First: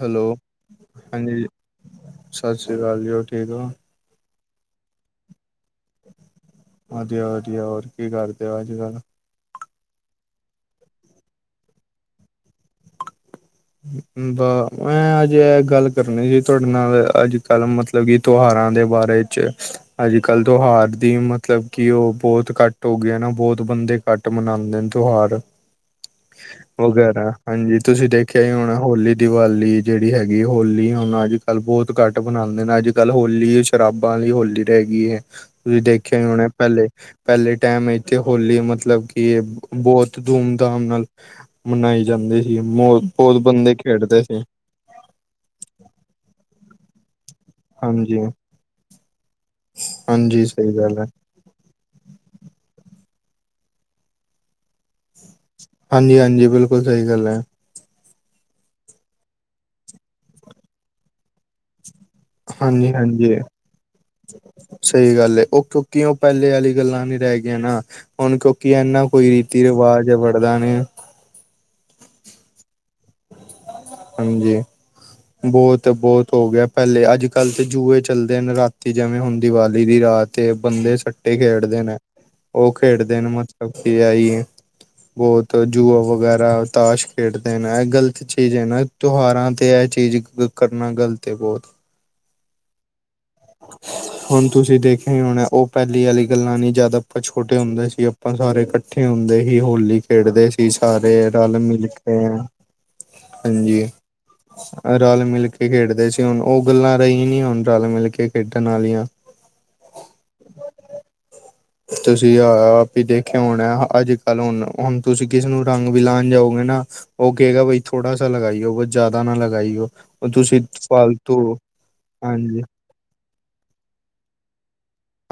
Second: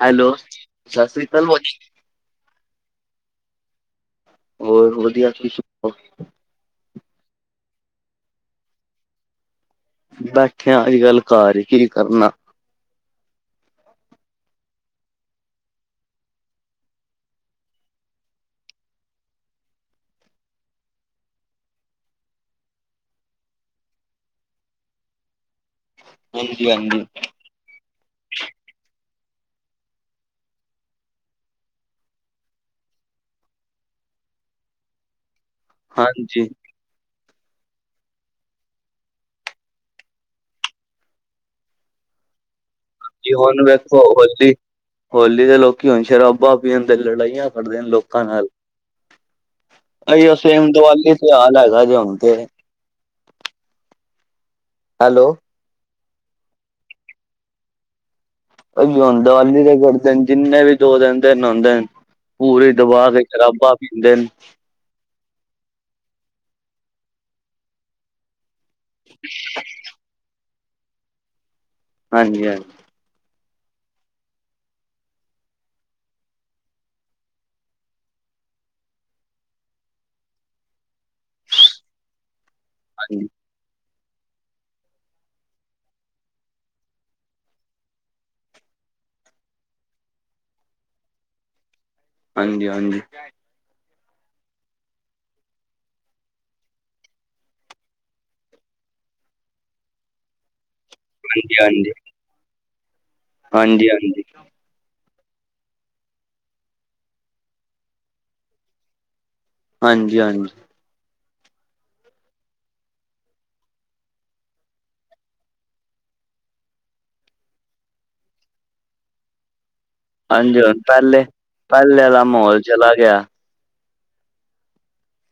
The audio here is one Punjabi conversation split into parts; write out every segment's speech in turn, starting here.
ਹੈਲੋ, ਸਤਿ ਸ੍ਰੀ ਅਕਾਲ ਹਾਂਜੀ, ਭਾਜੀ ਸ਼੍ਰੀ ਅਕਾਲ ਜੀ ਹੋਰ ਠੀਕ ਊ? ਹੋਰ ਵਧੀਆ, ਤੁਸੀਂ ਸਣਾਓ? ਵਧੀਆ- ਵਧੀਆ ਹੋਰ ਕੀ ਕਰਦੇ ਹੋ? ਅੱਜ-ਕੱਲ? ਬੈਠੇ ਆ, ਅੱਜ-ਕੱਲ ਘਾਰ ਈ ਕੀ ਕਰਨਾ ਬ ਮੈਂ ਅੱਜ ਇਹ ਗੱਲ ਕਰਨੀ ਸੀ, ਤੁਹਾਡੇ ਨਾਲ ਅੱਜ-ਕੱਲ ਮਤਲਬ ਕਿ, ਤਿਉਹਾਰਾਂ, ਦੇ ਬਾਰੇ ਚ ਅੱਜ-ਕੱਲ ਤਿਓਹਾਰ ਦੀ ਮਤਲਬ ਕਿ, ਉਹ ਬਹੁਤ ਘੱਟ ਹੋ ਗਏ ਨਾ, ਬਹੁਤ ਬੰਦੇ ਘੱਟ ਮਨਾਉਂਦੇ ਨੇ ਤਿਉਹਾਰ ਹਾਂਜੀ ਹਾਂਜੀ ਵਗੈਰਾ, ਹਾਂਜੀ ਤੁਸੀਂ ਦੇਖ ਦੇਖਿਆ ਹੀ ਹੁਣ ਹੋਲੀ, ਦੀਵਾਲੀ ਜਿਹੜੀ ਹੈਗੀ, ਹੋਲੀ, ਹੁਣ ਅੱਜ-ਕੱਲ੍ਹ ਬਹੁਤ ਘੱਟ ਮਨਾਉਂਦੇ ਨੇ, ਅੱਜ-ਕੱਲ ਹੋਲੀ ਸ਼ਰਾਬਾਂ ਦੀ ਹੋਲੀ ਰਹਿ ਗਈ ਏ, ਤੁਸੀਂ ਦੇਖਿਆ ਹੀ ਹਾਂਜੀ ਹੋਣਾ ਪਹਿਲੇ ਪਹਿਲੇ ਟਾਈਮ, ਇੱਥੇ ਹੋਲੀ ਮਤਲਬ ਕਿ, ਬਹੁਤ ਧੂਮ-ਧਾਮ ਨਾਲ ਮਨਾਈ ਜਾਂਦੀ ਸੀ। ਬਹੁਤ ਜੀ ਹੁਣ ਬੰਦੇ ਵੇਖੋ, ਖੇਡਦੇ ਸੀ ਹੋਲੀ-ਹੋਲੀ ਦੇ ਲੋਕੀ ਹੁਣ ਸ਼ਰਾਬਾ, ਪੀਣ ਤੇ ਲੜਾਈਆਂ ਲੜਦੇ ਨੇ ਹਾਂਜੀ ਲੋਕਾਂ ਨਾਲ ਅਇਓ ਹਾਂਜੀ ਸੇਮ ਸਹੀ ਗੱਲ ਹੈ ਦੀਵਾਲੀ ਤੇ ਹਾਲ ਹੈਗਾ ਜੇ ਹੁਣ ਤੇ ਹੈਲੋ ਹਾਂਜੀ-ਹਾਂਜੀ ਬਿਲਕੁਲ ਸਹੀ ਗੱਲ ਐ ਅ ਉਹ ਦੀਵਾਲੀ ਜਿੰਨੇ ਵੀ ਦੋ ਦਿਨ-ਦਿਨ ਆਉਂਦੇ ਨੇ ਪੂਰੇ ਹਾਂਜੀ ਦਬਾ ਕੇ ਹਾਂਜੀ ਸ਼ਰਾਬਾ ਪੀਂਦੇ ਨੇ ਸਹੀ ਗੱਲ ਏ, ਉਹ ਕਿਉਂਕਿ ਉਹ ਪਹਿਲੇ ਵਾਲੀ ਗੱਲਾਂ, ਨਈ ਰਹਿ ਗਈਆਂ ਨਾ ਹੁਣ ਕਿਉਂਕਿ, ਇਨਾ ਕੋਈ ਰੀਤੀ ਰਿਵਾਜ਼ ਵੜਦਾ ਨੇ ਹਾਂਜੀ -ਹਾਂਜੀ ਹਾਂਜੀ। ਬਹੁਤ -ਬਹੁਤ ਹੋ ਗਿਆ ਪਹਿਲੇ ਅੱਜ -ਕੱਲ੍ਹ ਤੇ ਜੂਏ ਚੱਲਦੇ ਹਨ, ਰਾਤੀ ਜਿਵੇਂ ਹੁਣ ਦੀਵਾਲੀ ਦੀ ਰਾਤ ਤੇ ਬੰਦੇ, ਸੱਟੇ ਖੇਡਦੇ ਨੇ ਉਹ ਖੇਡਦੇ ਹਾਂਜੀ ਨੇ, ਮਤਲਬ ਕੀ ਆਈ ਏ ਬਹੁਤ ਜੁਆ ਵਗੈਰਾ, ਤਾਸ਼ ਖੇਡਦੇ ਨੇ, ਐ ਗਲਤ ਚੀਜ਼ ਹੈ ਨਾ ਤਿਉਹਾਰਾਂ ਤੇ, ਇਹ ਚੀਜ਼ ਕਰਨਾ ਗਲਤ ਹੈ ਬਹੁਤ ਹਾਂਜੀ-ਹਾਂਜੀ। ਹੁਣ ਤੁਸੀਂ ਦੇਖਿਆ ਹੀ ਹੋਣਾ, ਉਹ ਪਹਿਲੀ ਆਲੀ ਗੱਲਾਂ ਨੀ ਜਿਆਦਾ, ਆਪਾਂ ਛੋਟੇ ਹੁੰਦੇ ਸੀ, ਆਪਾ ਆਪਾਂ ਸਾਰੇ ਇਕੱਠੇ ਹੁੰਦੇ ਸੀ, ਹੋਲੀ ਖੇਡਦੇ ਸੀ ਸਾਰੇ ਰਲ ਹਾਂਜੀ ਮਿਲ ਹਾਂਜੀ ਕੇ ਹਾਂਜੀ। ਰਲ ਮਿਲ ਕੇ ਖੇਡਦੇ ਸੀ। ਹੁਣ ਉਹ ਗੱਲਾਂ ਰਹੀਆ ਨੀ ਹੁਣ ਰਲ ਮਿਲ ਕੇ ਖੇਡਣ ਆਲੀਆਂ ਹਾਂਜੀ ਹਾਂਜੀ। ਤੁਸੀਂ ਆ ਆਪ ਦੇਖਿਆ ਹੋਣੈ ਅੱਜ ਕੱਲ ਹੁਣ ਹੁਣ ਤੁਸੀਂ ਕਿਸੇ ਨੂੰ ਰੰਗ ਵੀ ਲਾਣ ਵੀ ਜਾਓਗੇ ਨਾ, ਉਹ ਕਹੇਗਾ ਬਈ ਥੋੜਾ ਸਾ ਲਗਾਈਓ, ਬਸ ਜਾਦਾ ਨਾ ਲਗਾਈਓ। ਹੁਣ ਤੁਸੀਂ ਹਾਂਜੀ ਹੁਣ ਪਹਿਲੇ ਫਾਲਤੂ ਪਹਿਲੇ ਆਲਾ ਮਾਹੌਲ ਹਾਂਜੀ। ਚਲਾ ਗਿਆ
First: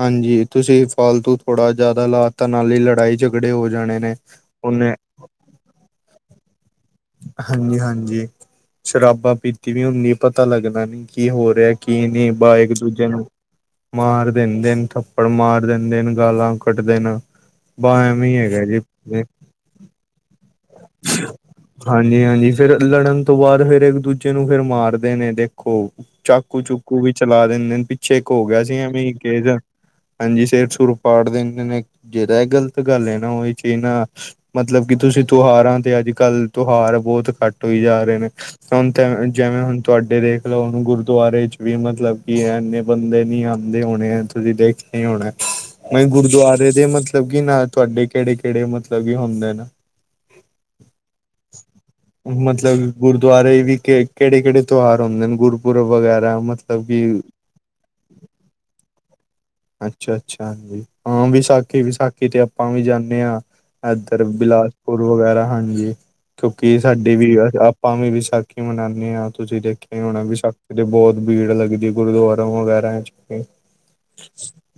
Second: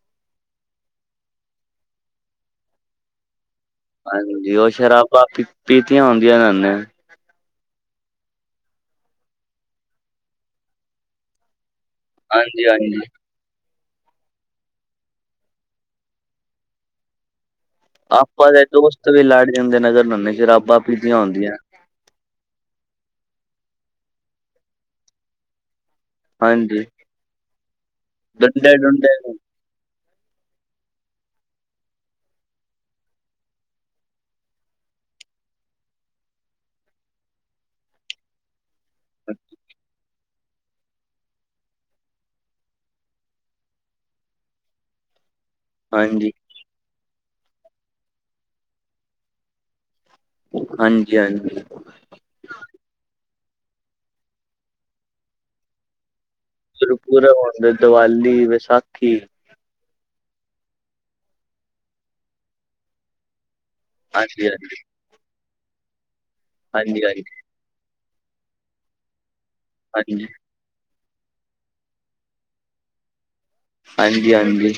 ਹਾਂਜੀ ਤੁਸੀਂ ਫਾਲਤੂ ਥੋੜਾ ਜਾਦਾ ਲਾਤਾ ਨਾਲੇ ਈ ਲੜਾਈ ਚ ਝਗੜੇ ਹੋ ਜਾਣੇ। ਨੇ ਹਾਂਜੀ ਉਹ ਉਹਨੇ ਸ਼ਰਾਬਾਂ ਪੀ ਪੀਤੀਆਂ ਹੁੰਦੀਆਂ ਨੇ ਹਾਂਜੀ ਹਾਂਜੀ, ਸ਼ਰਾਬਾਂ ਪੀਤੀ ਦੀ ਹੁੰਦੀ ਪਤਾ ਲੱਗਣਾ ਨੀ ਕੀ ਹੋ ਰਿਹੈ ਕੀ ਨੀ ਬਾ ਹਾਂਜੀ ਇੱਕ ਹਾਂਜੀ। ਦੂਜੇ ਨੂੰ ਮਾਰ ਦਿੰਦੇ ਨੇ ਥੱਪੜ ਮਾਰ ਦਿੰਦੇ ਨ ਗਾਲਾਂ ਕੱਢਦੇ ਨ ਆਪਾਂ ਦੇ ਦੋਸਤ ਵੀ ਲੜ ਜਾਂਦੇ ਨ ਅਗਰ ਨੰਨੇ ਸ਼ਰਾਬਾਂ ਪੀਤੀਆ ਹੁੰਦੀਐ ਹਾਂਜੀ ਹਾਂਜੀ, ਫੇਰ ਲੜਨ ਤੋਂ ਬਾਦ ਫੇਰ ਇੱਕ ਦੂਜੇ ਨੂੰ ਫੇਰ ਮਾਰਦੇ ਨੇ ਘੋ ਚਾਕੂ ਹਾਂਜੀ। ਚੁਕੂ ਵੀ ਚਲਾ ਦਿੰਦੇ ਨੇ ਪਿੱਛੇ ਇਕ ਹੋ ਗਿਆ ਡੰਡੇ ਸੀ ਡੁੰਡੇ ਐਵੇਂ ਕੇ ਦ ਹਾਂਜੀ ਸੇਰ ਸੁਰ ਪਾੜ ਦਿੰਦੇ ਨੇ, ਜਿਹੜਾ ਇਹ ਗਲਤ ਗੱਲ ਏ ਨਾ ਉਹੀ ਚੀ ਨਾ। ਮਤਲਬ ਕਿ ਤੁਸੀਂ ਤੂਹਾਰਾਂ ਤੇ ਅੱਜ ਕੱਲ੍ਹ ਤੂਹਾਰ ਬਹੁਤ ਘੱਟ ਹੋਈ ਜਾ ਰੇ ਨੇ ਸਨ ਤੇ ਐਂ ਜੈਵੇਂ ਹੁਣ ਤੁਹਾਡੇ ਬੰਦੇ ਦੇਖ ਲੋ ਹੁਣ ਗੁਰਦੁਆਰੇ ਚ ਵੀ ਮਤਲਬ ਕੀ ਐਂਨੇ ਬੰਦੇ ਨੀ ਆਂਦੇ ਹੋਣੇ ਐ, ਤੁਸੀਂ ਦੇਖ ਨੀ ਹੋਣਾ, ਮੈ ਹਾਂਜੀ ਗੁਰਦੁਆਰੇ ਦੇ ਮਤਲਬ ਕੀ ਨਾ ਤੁਹਾਡੇ ਕਿਹੜੇ ਕਿਹੜੇ ਮਤਲਬ ਕੀ ਹੁੰਦੇ ਨ ਹਾਂਜੀ ਹਾਂਜੀ। [inaudible] ਮਤਲਬ ਗੁਰਦੁਆਰੇ ਵੀ ਕਿਹੜੇ ਕਿਹੜੇ ਤੂਹਾਰ ਹੁੰਦੇ ਨ, ਗੁਰਪੁਰਬ ਵਗੈਰਾ ਮ ਗੁਰਪੁਰਬ ਆਉਦੇ, ਦਵਾਲੀ, ਵਸਾਖੀ। ਅੱਛਾ ਅੱਛਾ ਹਾਂਜੀ, ਹਾਂ ਵਿਸਾਖੀ ਵਿਸਾਖੀ ਤੇ ਆਪਾਂ ਵੀ ਜਾਂਣੇ ਆਂ ਇਧਰ ਹਾਂਜੀ ਹਾਂਜੀ ਬਿਲਾਸਪੁਰ ਵਗੈਰਾ ਹਾਂਜੀ, ਕਿਉਂਕਿ ਹਾਂਜੀ ਸਾਡੇ ਹਾਂਜੀ ਵੀ ਅ ਆਪਾਂ ਵੀ ਵਿਸਾਖੀ ਮਨਾਣੇ ਆ, ਤੁਸੀਂ ਦੇਖਿਆ ਹੋਣੈ ਹਾਂਜੀ ਵਿਸਾਖੀ ਕਿਤੇ ਬਹੁਤ ਭੀੜ ਲੱਗਦੀ ਗੁਰਦੁਆਰਾ ਵਗੈਰਾ ਚ ਹਾਂਜੀ ਹਾਂਜੀ ਹਾਂਜੀ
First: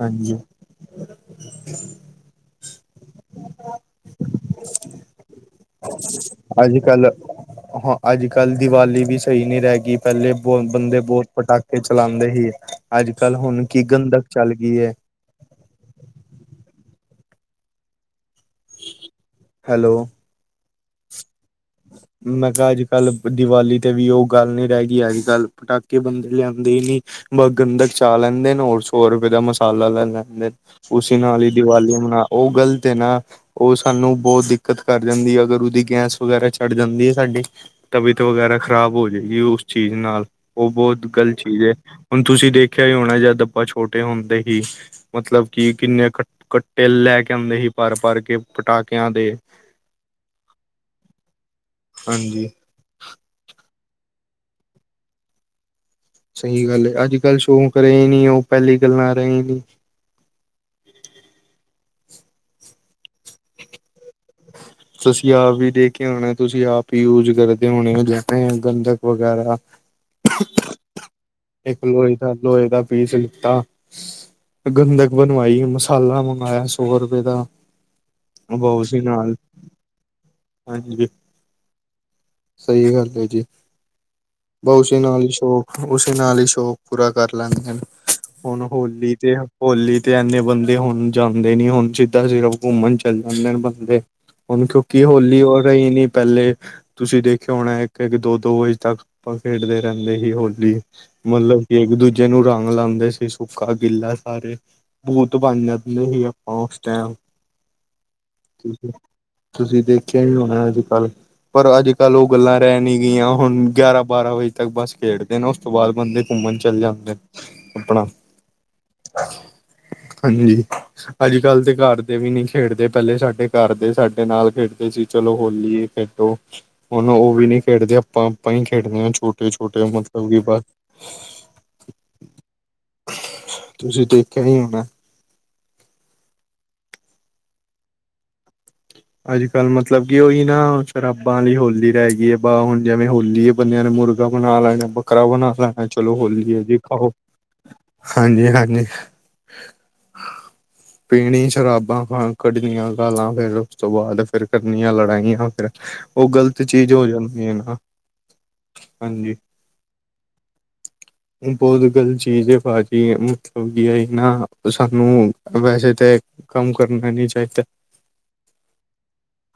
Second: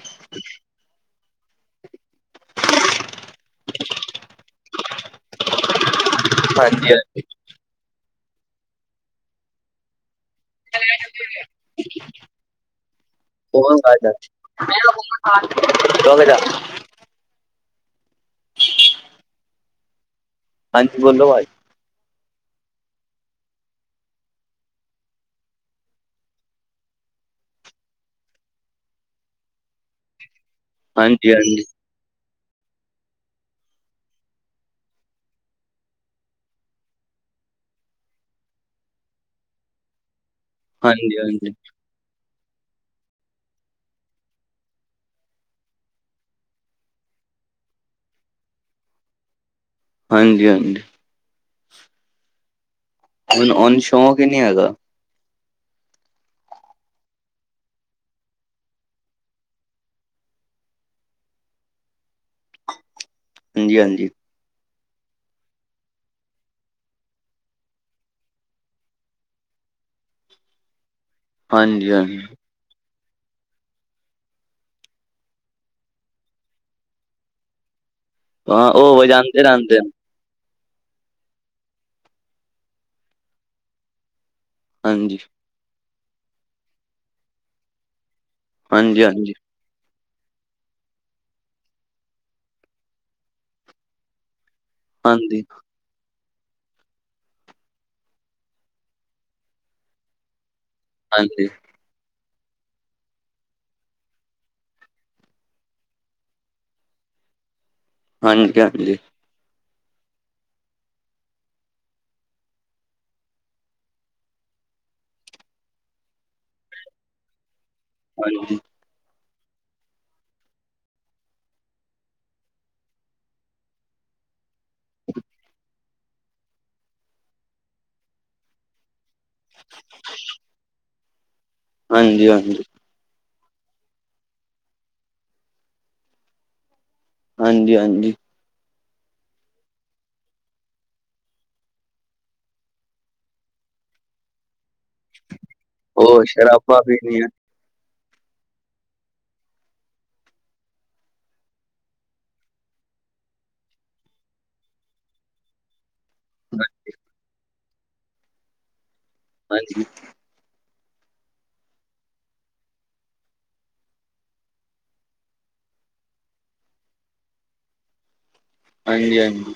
ਹਾਂਜੀ। ਅੱਜ ਹਾਂਜੀ -ਕੱਲ। ਹਾਂ, ਅੱਜ ਕੱਲ ਦੀਵਾਲੀ ਵੀ ਸਈ ਨੀ ਰਹਿ ਗੀ। ਪੈਲੇ ਬਹੁ ਬੰਦੇ ਬਹੁਤ ਪਟਾਕੇ ਚਲਾਦੇ ਸੀ। ਅੱਜ ਕੱਲ ਹੁਣ ਕੀ ਗੰਧਕ ਚੱਲ ਗੀ ਐ। ਰੋਕ ਜਾ। ਹੈਲੋ। ਹਾਂਜੀ ਬੋਲੋ ਭਾਜੀ ਮੈਂ ਕਿਹਾ ਅੱਜ ਕੱਲ ਦੀਵਾਲੀ ਤੇ ਵੀ ਉਹ ਗੱਲ ਨੀ ਰਹਿ ਗੀ ਅੱਜ ਕੱਲ੍ਹ ਪਟਾਕੇ ਬੰਦੇ ਲਿਆਂਦੇ ਹੀ ਨੀ। ਬਸ ਗੰਧਕ ਚਾ ਲੈਂਦੇ ਨੇ ਹੋਰ ਸੌ ਰੁਪਏ ਦਾ ਮਸਾਲਾ ਲੈ ਲੈਂਦੇ ਨੇ। ਉਸੀ ਨਾਲ ਈ ਦੀਵਾਲੀ ਮਨਾ ਉਹ ਗ਼ਲਤ ਏ ਨਾ, ਉਹ ਸਾਨੂੰ ਬਹੁਤ ਦਿੱਕਤ ਕਰ ਜਾਂਦੀ ਏ ਅਗਰ ਉਹਦੀ ਗੈਸ ਵਗ਼ੈਰਾ ਚੜ ਜਾਂਦੀ ਐ ਸਾਡੀ ਤਬੀਅਤ ਖ਼ਰਾਬ ਹੋਜੇਗੀ ਉਸ ਚੀਜ਼ ਨਾਲ। ਉਹ ਬੋਤ ਹਾਂਜੀ ਗ਼ਲਤ ਚੀਜ਼ ਏ ਹੁਣ ਤੁਸੀਂ ਦੇਖਿਆ ਹੀ ਹੋਣੈ ਜਦ ਆਪਾਂ ਛੋਟੇ ਹੁੰਦੇ ਸੀ ਮਤਲਬ ਕਿ ਕਿੰਨੇ ਕ ਕੱਟੇ ਲੈ ਕੇ ਆਂਦੇ ਸੀ ਭਰ ਭਰ ਕੇ ਪਟਾਕਿਆਂ ਦੇ। ਹਾਂਜੀ- ਹਾਂਜੀ। ਹਾਂਜੀ। ਉਨੂੰ ਅ ਉਨ ਸ਼ੌਕ ਈ ਨੀ ਹੈਗਾ। ਸਈ ਗੱਲ ਏ ਅੱਜ ਕੱਲ੍ਹ ਸ਼ੌਂਕ ਰਹੇ ਨੀ ਉਹ ਪੈਲੀ ਗੱਲਾਂ ਰਈ ਨੀ। ਹਾਂਜੀ-ਹਾਂਜੀ। ਤੁਸੀਂ ਆਪ ਵੀ ਦੇਖਿਆ ਹੋਣਾ ਤੁਸੀਂ ਆਪ ਈ ਯੂਜ ਕਰਦੇ ਹੋਣੇ ਓ ਜਿਵੇ ਗੰਧਕ ਵਗੈਰਾ ਇੱਕ ਹਾਂਜੀ ਲੋਏ ਹਾਂਜੀ ਦਾ ਗਲੋਏ ਕਾ ਪੀਸ ਲਿੱਤਾ ਗੰਦਕ ਬਣਵਾਈ ਮਸਾਲਾ ਮੰਗਾਯਾ ਸੋ ਰਪੇ ਦਾ। ਹਾਂ ਬਉਸੀ ਓ ਨਾਲ ਜਾਂਦੇ ਰੈੰਦੇ ਨ। ਹਾਂਜੀ ਬੀ, ਸਈ ਗੱਲ ਏ ਜੀ। ਬ ਉਸੀ ਹਾਂਜੀ ਨਾਲ ਈ ਸ਼ੌਕ ਉਸੀ ਨਾਲ ਈ ਸ਼ੌਕ ਪੂਰਾ ਕਰ ਲੈਂਦੇ ਨੇ। ਹੁਣ ਹਾਂਜੀ ਹੋਲੀ ਹਾਂਜੀ ਤੇ ਹੋਲੀ ਤੇ ਇਨੇ ਬੰਦੇ ਹੁਣ ਜਾਂਦੇ ਨੀ। ਹੁਣ ਸਿੱਧਾ ਸਿਰਫ ਕੁੰਮਣ ਚਲੇ ਜਾਂਦੇ ਨੇ ਬੰਦੇ। ਹੁਣ ਥੁਂਕਿ ਹਾਂਜੀ, ਹੋਲੀ ਓ ਰਈ ਨੀ ਪੈਲੇ ਤੁਸੀਂ ਦੇਖਿਆ ਹੋਣਾ ਇੱਕ-ਇੱਕ, ਦੋ-ਦੋ ਵਜੇ ਤੱਕ ਆਪਾਂ ਖੇਡਦੇ ਰੈੰਦੇ ਹੀ ਹੋਲੀ ਹਾਂਜੀ, ਮਤਲਬ ਕਿ ਏਕ-ਦੂਜੇ ਨੂੰ ਰੰਗ ਲਾਂਦੇ ਸੀ ਸੁੱਕਾ ਗਿੱਲਾ ਸਾਰੇ ਭੂਤ ਬਣ ਜਾਂਦੇ ਸੀ ਆਪਾਂ ਉਸ ਟੈਮ ਹਾਂਜੀ-ਹਾਂਜੀ। ਤੁਸੀਂ ਦੇਖਿਆ ਈ ਹੋਣਾ ਅੱਜ-ਕੱਲ ਪਰ ਅੱਜ-ਕੱਲ ਓ ਗੱਲਾਂ ਰੈ ਨੀ ਗਈਆਂ ਹੁਣ ਗਿਆਰਾਂ- ਬਾਰਾਂ ਵਜੇ ਤੱਕ ਬਸ ਖੇਡਦੇ ਨੇ ਓਸ ਤੋਂ ਬਾਅਦ ਬੰਦੇ ਕੁੰਮਣ ਚਲੇ ਜਾਂਦੇ ਨੇ ਆਪਣਾ ਹਾਂਜੀ। [unintelligible] ਹਾਂਜੀ ਅੱਜ-ਕੱਲ ਤੇ ਕੱਰ ਦੇ ਵੀ ਨੀ ਖੇਡਦੇ ਪੈਲੇ ਸਾਡੇ ਘਰ ਦੇ ਸਾਡੇ ਸਾਡੇ ਨਾਲ ਖੇਡਦੇ ਸੀ। ਚਲੋ ਹੋਲੀ ਏ ਖੇਡੋ। ਹੁਣ ਓ ਵੀ ਨੀ ਖੇਡਦੇ ਆਪਾਂ-ਆਪਾਂ ਈ ਖੇਡਦੇ ਆ ਛੋਟੇ-ਛੋਟੇ ਮਤਲਬ ਕਿ ਬਸ ਹਾਂਜੀ-ਹਾਂਜੀ। ਤੁਸੀਂ ਦੇਖੇਆ ਈ ਹੋਣਾ ਹਾਂਜੀ-ਹਾਂਜੀ। ਅੱਜ-ਕੱਲ ਮਤਲਬ ਕਿ ਓਈ ਨਾ ਸ਼ਰਾਬਾਂ ਲਈ ਹੋਲੀ ਰੈ ਗਈ ਵੇ ਹੁਣ ਜੈਵੇਂ ਹੋਲੀ ਬੰਦਿਆ ਨੇ ਮੁਰਗਾ ਬਣਾ ਲੈਣਾ, ਬੱਕਰਾ ਬਣਾ ਲੈਣਾ ਚਲੋ ਉਹ ਹੋਲੀ ਐ ਜੀ ਸ਼ਰਾਬਾਂ ਖਾਓ। ਪੀਣੀਆਂ ਹਾਂਜੀ-ਹਾਂਜੀ। ਪੀਣੀ ਸ਼ਰਾਬਾਂ ਪਾਂ ਕੱਢਣੀਆਂ ਗਾਲਾਂ ਫੇਰ ਉਸ ਤੋਂ ਬਾਅਦ ਫਿਰ ਕਰਨੀਆਂ ਲੜਾਈਆਂ ਫਿਰ ਓ ਗ਼ਲਤ ਚੀਜ਼ ਹੋ ਜਾਂਦੀ ਏ ਨਾ। ਹਾਂਜੀ। ਹਾਂਜੀ। [inaudible] ਬੋਤ ਗਲਤ ਚੀਜ਼ ਏ ਪਾਜੀ ਮਤਲਬ ਕੀ ਏਨਾ ਨਾ ਸਾਨੂੰ ਵੈਸੇ ਤੇ ਕੰਮ ਕਰਨਾ ਨੀ ਚਾਇਦਾ। ਹਾਂਜੀ-ਹਾਂਜੀ।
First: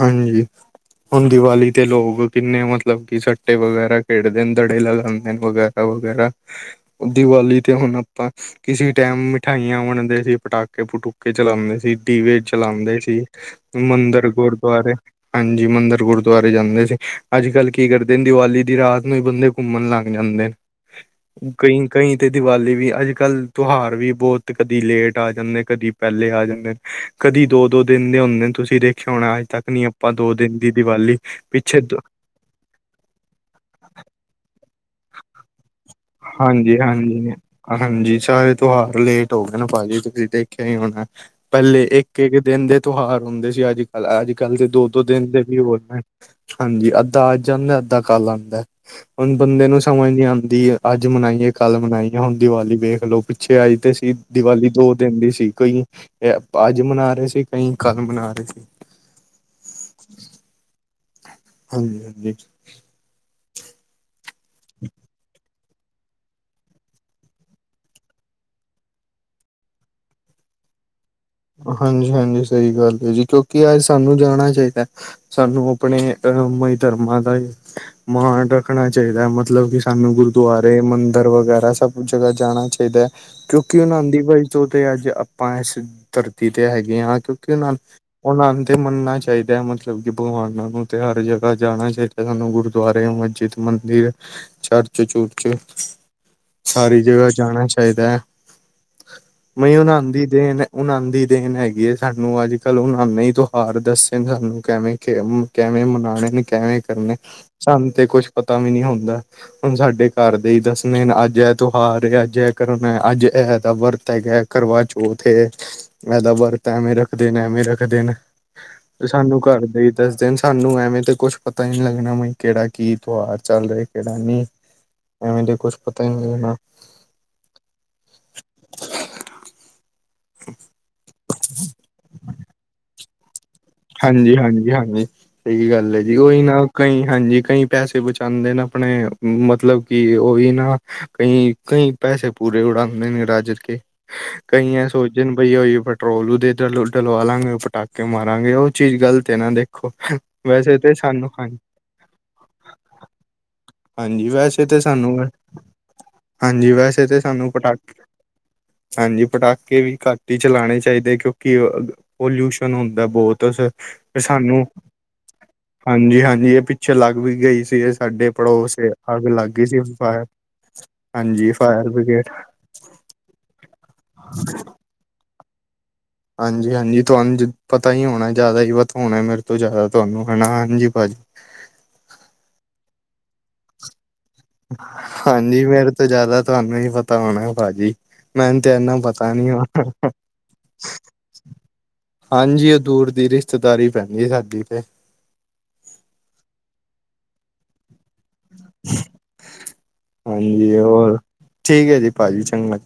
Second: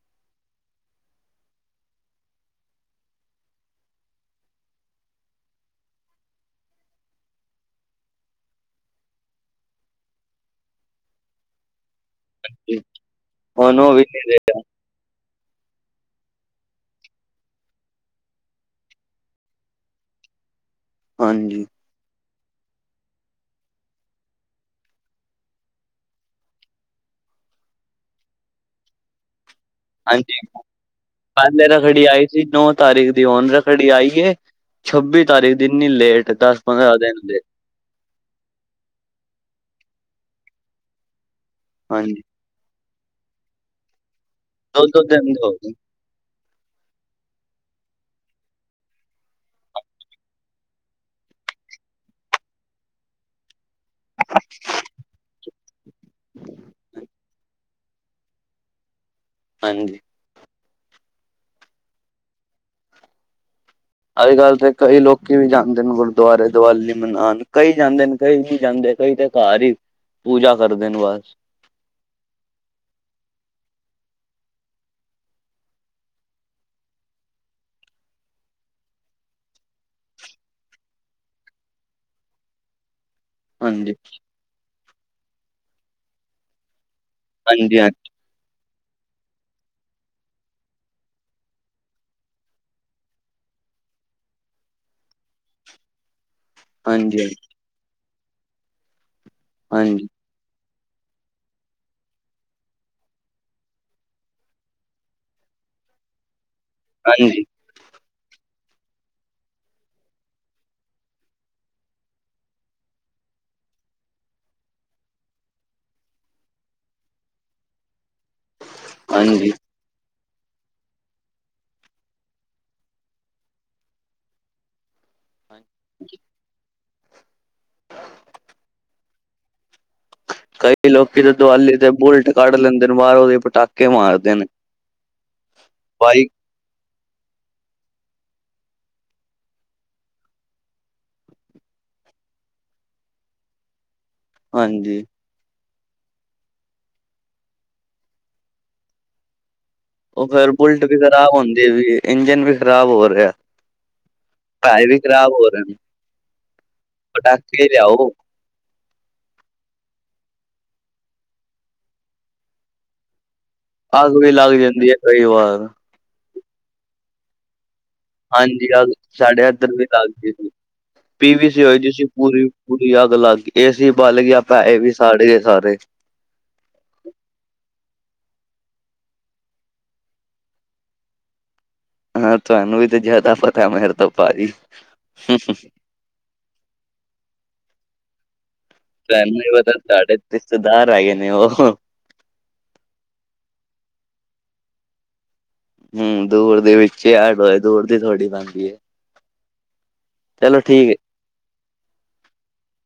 ਹਾਂਜੀ। ਹੁਣ ਦੀਵਾਲੀ ਤੇ ਲੋਗ ਕਿੰਨੇ ਮਤਲਬ ਕਿ ਸੱਟੇ ਵਗੈਰਾ ਖੇਡਦੇ ਨੇ ਦੜੇ ਲਗਾਂਦੇ ਨੇ ਵਗੈ ਰਾ-ਵਗੈਰਾ ਦੀਵਾਲੀ ਤੇ ਹੁਣ ਆਪਾਂ ਕਿਸੀ ਟੈਮ ਮਿਠਾਈਆਂ ਵੰਡਦੇ ਸੀ, ਪਟਾਕੇ-ਪਟੂਕੇ ਚਲਾਂਦੇ ਸੀ। ਦੀਵੇ ਜੀ। ਚਲਾਂਦੇ ਸੀ ਹੁਣ ਉਹ ਵੀ ਨੀ ਮੰਦਿਰ, ਰਹੇ। ਗੁਰਦੁਆਰੇ ਹਾਂਜੀ ਮੰਦਿਰ ਗੁਰਦੁਆਰੇ ਜਾਂਦੇ ਸੀ। ਅੱਜ-ਕੱਲ ਕੀ ਕਰਦੇ ਨੇ ਦੀਵਾਲੀ ਦੀ ਰਾਤ ਨੂੰ ਈ ਬੰਦੇ ਕੁੰਮਣ ਲੱਗ ਜਾਂਦੇ ਨੇ। ਹਾਂਜੀ, ਕਈ ਕਈ ਤੇ ਦੀਵਾਲੀ ਵੀ ਅੱਜ-ਕੱਲ ਤੋਹਾਰ ਵੀ ਬੋਤ ਕਦੀ ਲੇਟ ਆ ਜਾਂਦੇ ਕਦੀ ਪੈਲੇ ਆ ਜਾਂਦੇ ਨੇ। ਕਦੀ ਦੋ-ਦੋ ਦਿਨ ਦੇ ਹੁੰਦੇ ਨੇ, ਤੁਸੀਂ ਦੇਖਿਆ ਹੋਣਾ ਅੱਜ ਤੱਕ ਨੀ ਆਪਾਂ ਦੋ ਹਾਂਜੀ ਦਿਨ ਦੀ ਗੱਲ ਏ ਪਹਿਲੇ ਪਿੱਛੇ ਦ ਰੱਖੜੀ ਆਈ ਨੌ ਤਾਰੀਖ ਦੀ ਓੰਜੇ ਖੜੀ ਆਈਏ? ਛੱਬੀ ਤਾਰੀਕ ਦੀ ਇੰਨੀ ਲੇਟ ਦਸ ਹਾਂਜੀ ਪੰਦਰਾਂ ਦਿਨ ਹਾਂਜੀ ਲੇਂ ਹਾਂਜੀ, ਸਾਰੇ ਤਿਉਹਾਰ ਲੇਟ ਹੋ ਗਏ ਨੇ ਭਾਜੀ ਤੁਸੀਂ ਦੇਖਿਆ ਹੀ ਹੁਣ ਐ ਪਹਿਲੇ ਹਾਂਜੀ ਇੱਕ-ਇੱਕ ਦਿਨ ਦੇ ਤਿਉਹਾਰ ਹੁੰਦੇ ਸੀ ਅੱਜ-ਕੱਲ, ਅੱਜ-ਕੱਲ ਦੇ -ਦੋ-ਦੋ ਦਿਨ ਦੇ ਵੀ ਹੋ ਨੇ। ਹਾਂਜੀ, ਅੱਧਾ ਅੱਜ ਜਾਂਂਦਾ, ਅੱਧਾ ਕੱਲ ਆਂਦਾ ਹੁਣ ਬੰਦੇ ਨੂੰ ਸਮਝ ਨੀ ਆਂਦੀ ਐ ਅੱਜ ਮਨਾਈਏ, ਕੱਲ ਮਨਾਈਏ ਹੁਨ ਦੀਵਾਲੀ ਵੇਖ ਲਓ ਪਿੱਛੇ ਅੱਜ ਤੇ ਸੀ ਦੀਵਾਲੀ ਦੋ ਦਿਨ ਦੀ ਸੀ ਕਈ ਅੱਜ ਮਨਾ ਰਹੇ ਸੀ ਕਈ। ਕੱਲ ਮਨਾ ਰਹੇ ਸੀ। ਹਾਂਜੀ। ਹਾਂਜੀ-ਹਾਂਜੀ। ਅੱਜ-ਕੱਲ ਤੇ ਕਈ ਲੋਕੀ ਵੀ ਜਾਂਦੇ ਨੇ ਬ ਦੁਆਰੇ ਦੀਵਾਲੀ ਮਨਾਨ ਕਈ ਜਾਂਦੇ ਨੇ, ਕਈ ਨੀ ਜਾਂਦੇ ਕਈ ਤਾਂ ਘਰ ਈ ਪੂਜਾ ਕਰਦੇ ਨੇ ਬਸ ਹਾਂਜੀ-ਹਾਂਜੀ ਸਹੀ ਗੱਲ ਹੈ ਜੀ, ਕਿਉਂਕਿ ਅੱਜ ਸਾਨੂੰ ਜਾਣਾ ਚਾਹੀਦਾ। ਸਾਨੂੰ ਅਪਨੇ ਅ ਮ ਧਰਮਾਂ ਦਾ ਏ- ਮਾਣ ਰੱਖਣਾ ਚਾਹੀਦਾ ਮਤਲਬ ਕਿ ਸਾਨੂੰ ਗੁਰੂਦੁਆਰੇ, ਮੰਦਿਰ, ਵਗੈਰਾ ਸਭ ਜਗ੍ਹਾ ਜਾਨਾ ਚਾਈਦਾ ਐ। ਕਿਉਂਕਿ ਹਾਂਜੀ, ਉਹਨਾ ਦੀ ਵਜ ਤੋਂ ਤੇ ਅੱਜ ਆਪਾਂ ਇਸ ਧਰਤੀ ਤੇ ਹੈਗੇ ਆ। ਕਿਉਂਕਿ ਉਹਨਾਂ ਹਾਂਜੀ, ਹਾਂਜੀ, ਹਾਂਜੀ, ਨੂੰ ਓਨਾ ਨੂੰ ਤੇ ਮੰਨਨਾ ਚਾਹੀਦਾ ਹੈ, ਮਤਲਬ ਕਿ ਭਗਵਾਨਾਂ ਨੂੰ ਤੇ ਹਰ ਜਗ੍ਹਾ ਜਾਨਾ ਚਾਹੀਦਾ ਸਾਨੂੰ ਗੁਰਦੁਆਰੇ, ਮਸਜਿਦ ਮੰਦਿਰ, ਚਰਚ-ਚੁਰਚ ਸਾਰੀ ਜਗ੍ਹਾ ਹਾਂਜੀ। ਜਾਣਾ ਚਾਹੀਦਾ ਹੈ, ਮ ਹਾਂਜੀ ਓਨਾਂਨ ਦੀ ਦੇਨ ਐ ਉਨਾਂਨ ਦੀ ਦੇਨ ਹੈਗੀ ਏ ਸਾਨੂੰ ਅੱਜ-ਕੱਲ ਉਨਾਂ ਨੇ ਤਿਉਹਾਰ ਦੱਸੇ ਸਾਨੂੰ ਕੇਵੇਂ ਕਿਵੇਂ- ਕੈਵੇਂ ਮਨਾਉਣੇ ਨੇ ਕੈਵੇਂ ਕਰਨੇ ਹਾਂਜੀ ਸਾਨੂੰ ਤੇ ਕੁੱਛ ਪਤਾ ਵੀ ਨੀ ਹੁੰਦਾ। ਹੁਣ ਸਾਡੇ ਘਰ ਦੇ ਹੀ ਦੱਸਣੇ ਹਨ, ਅੱਜ ਇਹ ਤਿਉਹਾਰ ਹੈ ਅੱਜ ਇਹ ਕਰਮ ਹੈ, ਅੱਜ ਏਹ ਦਾ ਵਰਤ ਹੈਗਾ। ਕਰਵਾਚੋਥ ਏ। ਇਹਦਾ ਵਰਤ ਐਵੇਂ ਰੱਖਦੇ ਨੇ, ਐਵੇਂ ਰੱਖਦੇ ਨੇ, ਤੇ ਸਾਨੂੰ ਹਾਂਜੀ ਘਰ ਦੇ ਦੱਸਦੇ ਸਾਨੂੰ ਐਵੇਂ ਤੇ ਕੁਛ ਪਤਾ ਹੀ ਨਹੀਂ ਲੱਗਣਾ ਬ ਕੇੜਾ ਕੀ ਤਿਉਹਾਰ ਚੱਲ ਰਿਹਾ ਕੇੜਾ ਨੀ। ਐਵੇ ਤੇ ਕੁਛ ਪਤਾ ਨੀ ਲਗਣਾ। ਕਈ ਲੋਕੀ ਦੇ ਦੁਵਾਲੀ ਤੇ ਬੁਲਟ ਕੱਢ ਲੈਂਦੇ ਨੇ ਬਾਰ ਉਹਦੇ ਪਟਾ ਹਾਂਜੀ-ਹਾਂਜੀ- ਹਾਂਜੀ ਸਹੀ ਗੱਲ ਏ ਜੀ ਬਾਈਕ ਓਹੀ ਨਾ ਕਈ ਹਾਂਜੀ, ਕਈ ਪੈਸੇ ਬਚਾਉਂਦੇ ਨੇ ਆਪਣੇ ਮਤਲਬ ਕਿ ਓਹੀ ਨਾ ਕਈ, ਕਈ ਪੈਸੇ ਪੂਰੇ ਉਡਾਨਦੇ ਨੇ ਰਾਜ ਕੇ ਕਈਆਂ ਹਾਂਜੀ ਸੋਚਣ ਬਈ ਉਹੀ ਪੈਟਰੋਲ ਦੇ ਡਲਵਾ ਲਾਂਗੇ ਪਟਾਕੇ ਮਾਰਾਂਗੇ ਓਹ ਚੀਜ਼ ਗਲਤ ਏ ਨਾ ਦੇ ਓਦਰ ਬੁਲਟ ਵੀ ਖ਼ਰਾਬ ਹੁੰਦੀ ਪਈ ਏ, ਇੰਜਨ ਵੀ ਖ਼ਰਾਬ ਹੋ ਰਿਆ। ਹਾਂਜੀ, ਵੈਸੇ ਤੇ ਸਾਨੂੰ, ਰਹੇ ਨੇ ਹਾਂਜੀ ਵੈਸੇ ਤੇ ਸਾਨੂੰ ਪਟਾਕੇ। ਹਾਂਜੀ, ਪਟਾਕੇ ਵੀ ਘੱਟ ਹੀ ਚਲਾਨੇ ਚਾਹੀਦੇ ਕਿਉਂਕਿ ਪੋਲਿਊਸ਼ਨ ਹੁੰਦਾ ਬਹੁਤ ਫੇਰ ਅੱਗ ਵੀ ਲੱਗ ਜਾਂਦੀ ਏ ਕਈ ਵਾਰ। ਹਾਂਜੀ-ਹਾਂਜੀ ਇਹ ਪਿੱਛੇ ਲੱਗ ਵੀ ਗਈ ਸੀ ਇਹ ਸਾਡੇ ਹਾਂਜੀ, ਪੜੋਸ ਅਹ ਅੱਗ ਸਾਢੇ ਲੱਗ ਗਈ ਅੱਧਰ ਸੀ ਵੀ ਲੱਗ ਫਾਇਰ ਗਈ ਸੀ, ਪੀ ਹਾਂਜੀ, ਵੀ ਸੀ ਫਾਇਰ ਹੋਈ ਸੀ ਬ੍ਰਿਗੇਡ ਪੂਰੀ ਪੂਰੀ ਅੱਗ ਲੱਗ ਗਈ ਏ ਸੀ ਬਲ ਗਿਆ ਪੈਸੇ ਵੀ ਸਾੜ ਗਏ ਸਾਰੇ। ਹਾਂਜੀ-ਹਾਂਜੀ ਤੁਹਾਨੂੰ ਪਤਾ ਹੀ ਹੋਣਾ ਜ਼ਿਆਦਾ ਹੀ ਪਤਾ ਹੋਣਾ ਮੇਰੇ ਤੋਂ ਜ਼ਿਆਦਾ ਤੁਹਾਨੂੰ ਹਨਾ ਹਾਂਜੀ ਭਾਜੀ ਹਾਂ ਤੁਹਾਨੂੰ ਵੀ ਤੇ ਜਾਦਾ ਪਤਾ ਮੇਰੇ ਤੋ ਭਾਜੀ। ਹਾਂਜੀ, ਮੇਰੇ ਤੋਂ ਜਾਦਾ ਤੁਹਾਨੂੰ ਹੀ ਪਤਾ ਹੋਣਾ ਭਾਜੀ। ਮੈਨੂੰ ਤੇ ਇੰਨਾ ਪਤਾ ਤੁਹਾਨੂੰ ਨੀ ਵੀ ਹ [inaudible] ਤੁਹਾਡੇ ਰਿਸ਼ਤੇਦਾਰ ਹੈਗੇ ਨੇ ਉਹ ਹਾਂਜੀ ਔ ਦੂਰ ਦੀ ਰਿਸ਼ਤੇਦਾਰੀ ਪੈਂਦੀ ਸਾਡੀ ਤੇ। ਹੂੰ ਦੂਰ ਦੇ ਵਿਚੇ [unintelligible] ਹੋਏ ਦੂਰ ਦੀ ਥੋੜ੍ਹੀ ਪੇਂਦੀ ਏ ਚਲੋ ਹਾਂਜੀ, ਠੀਕ ਐ। ਹੋਰ ਠੀਕ ਐ ਜੀ ਭਾਜੀ ਚੰਗਾ।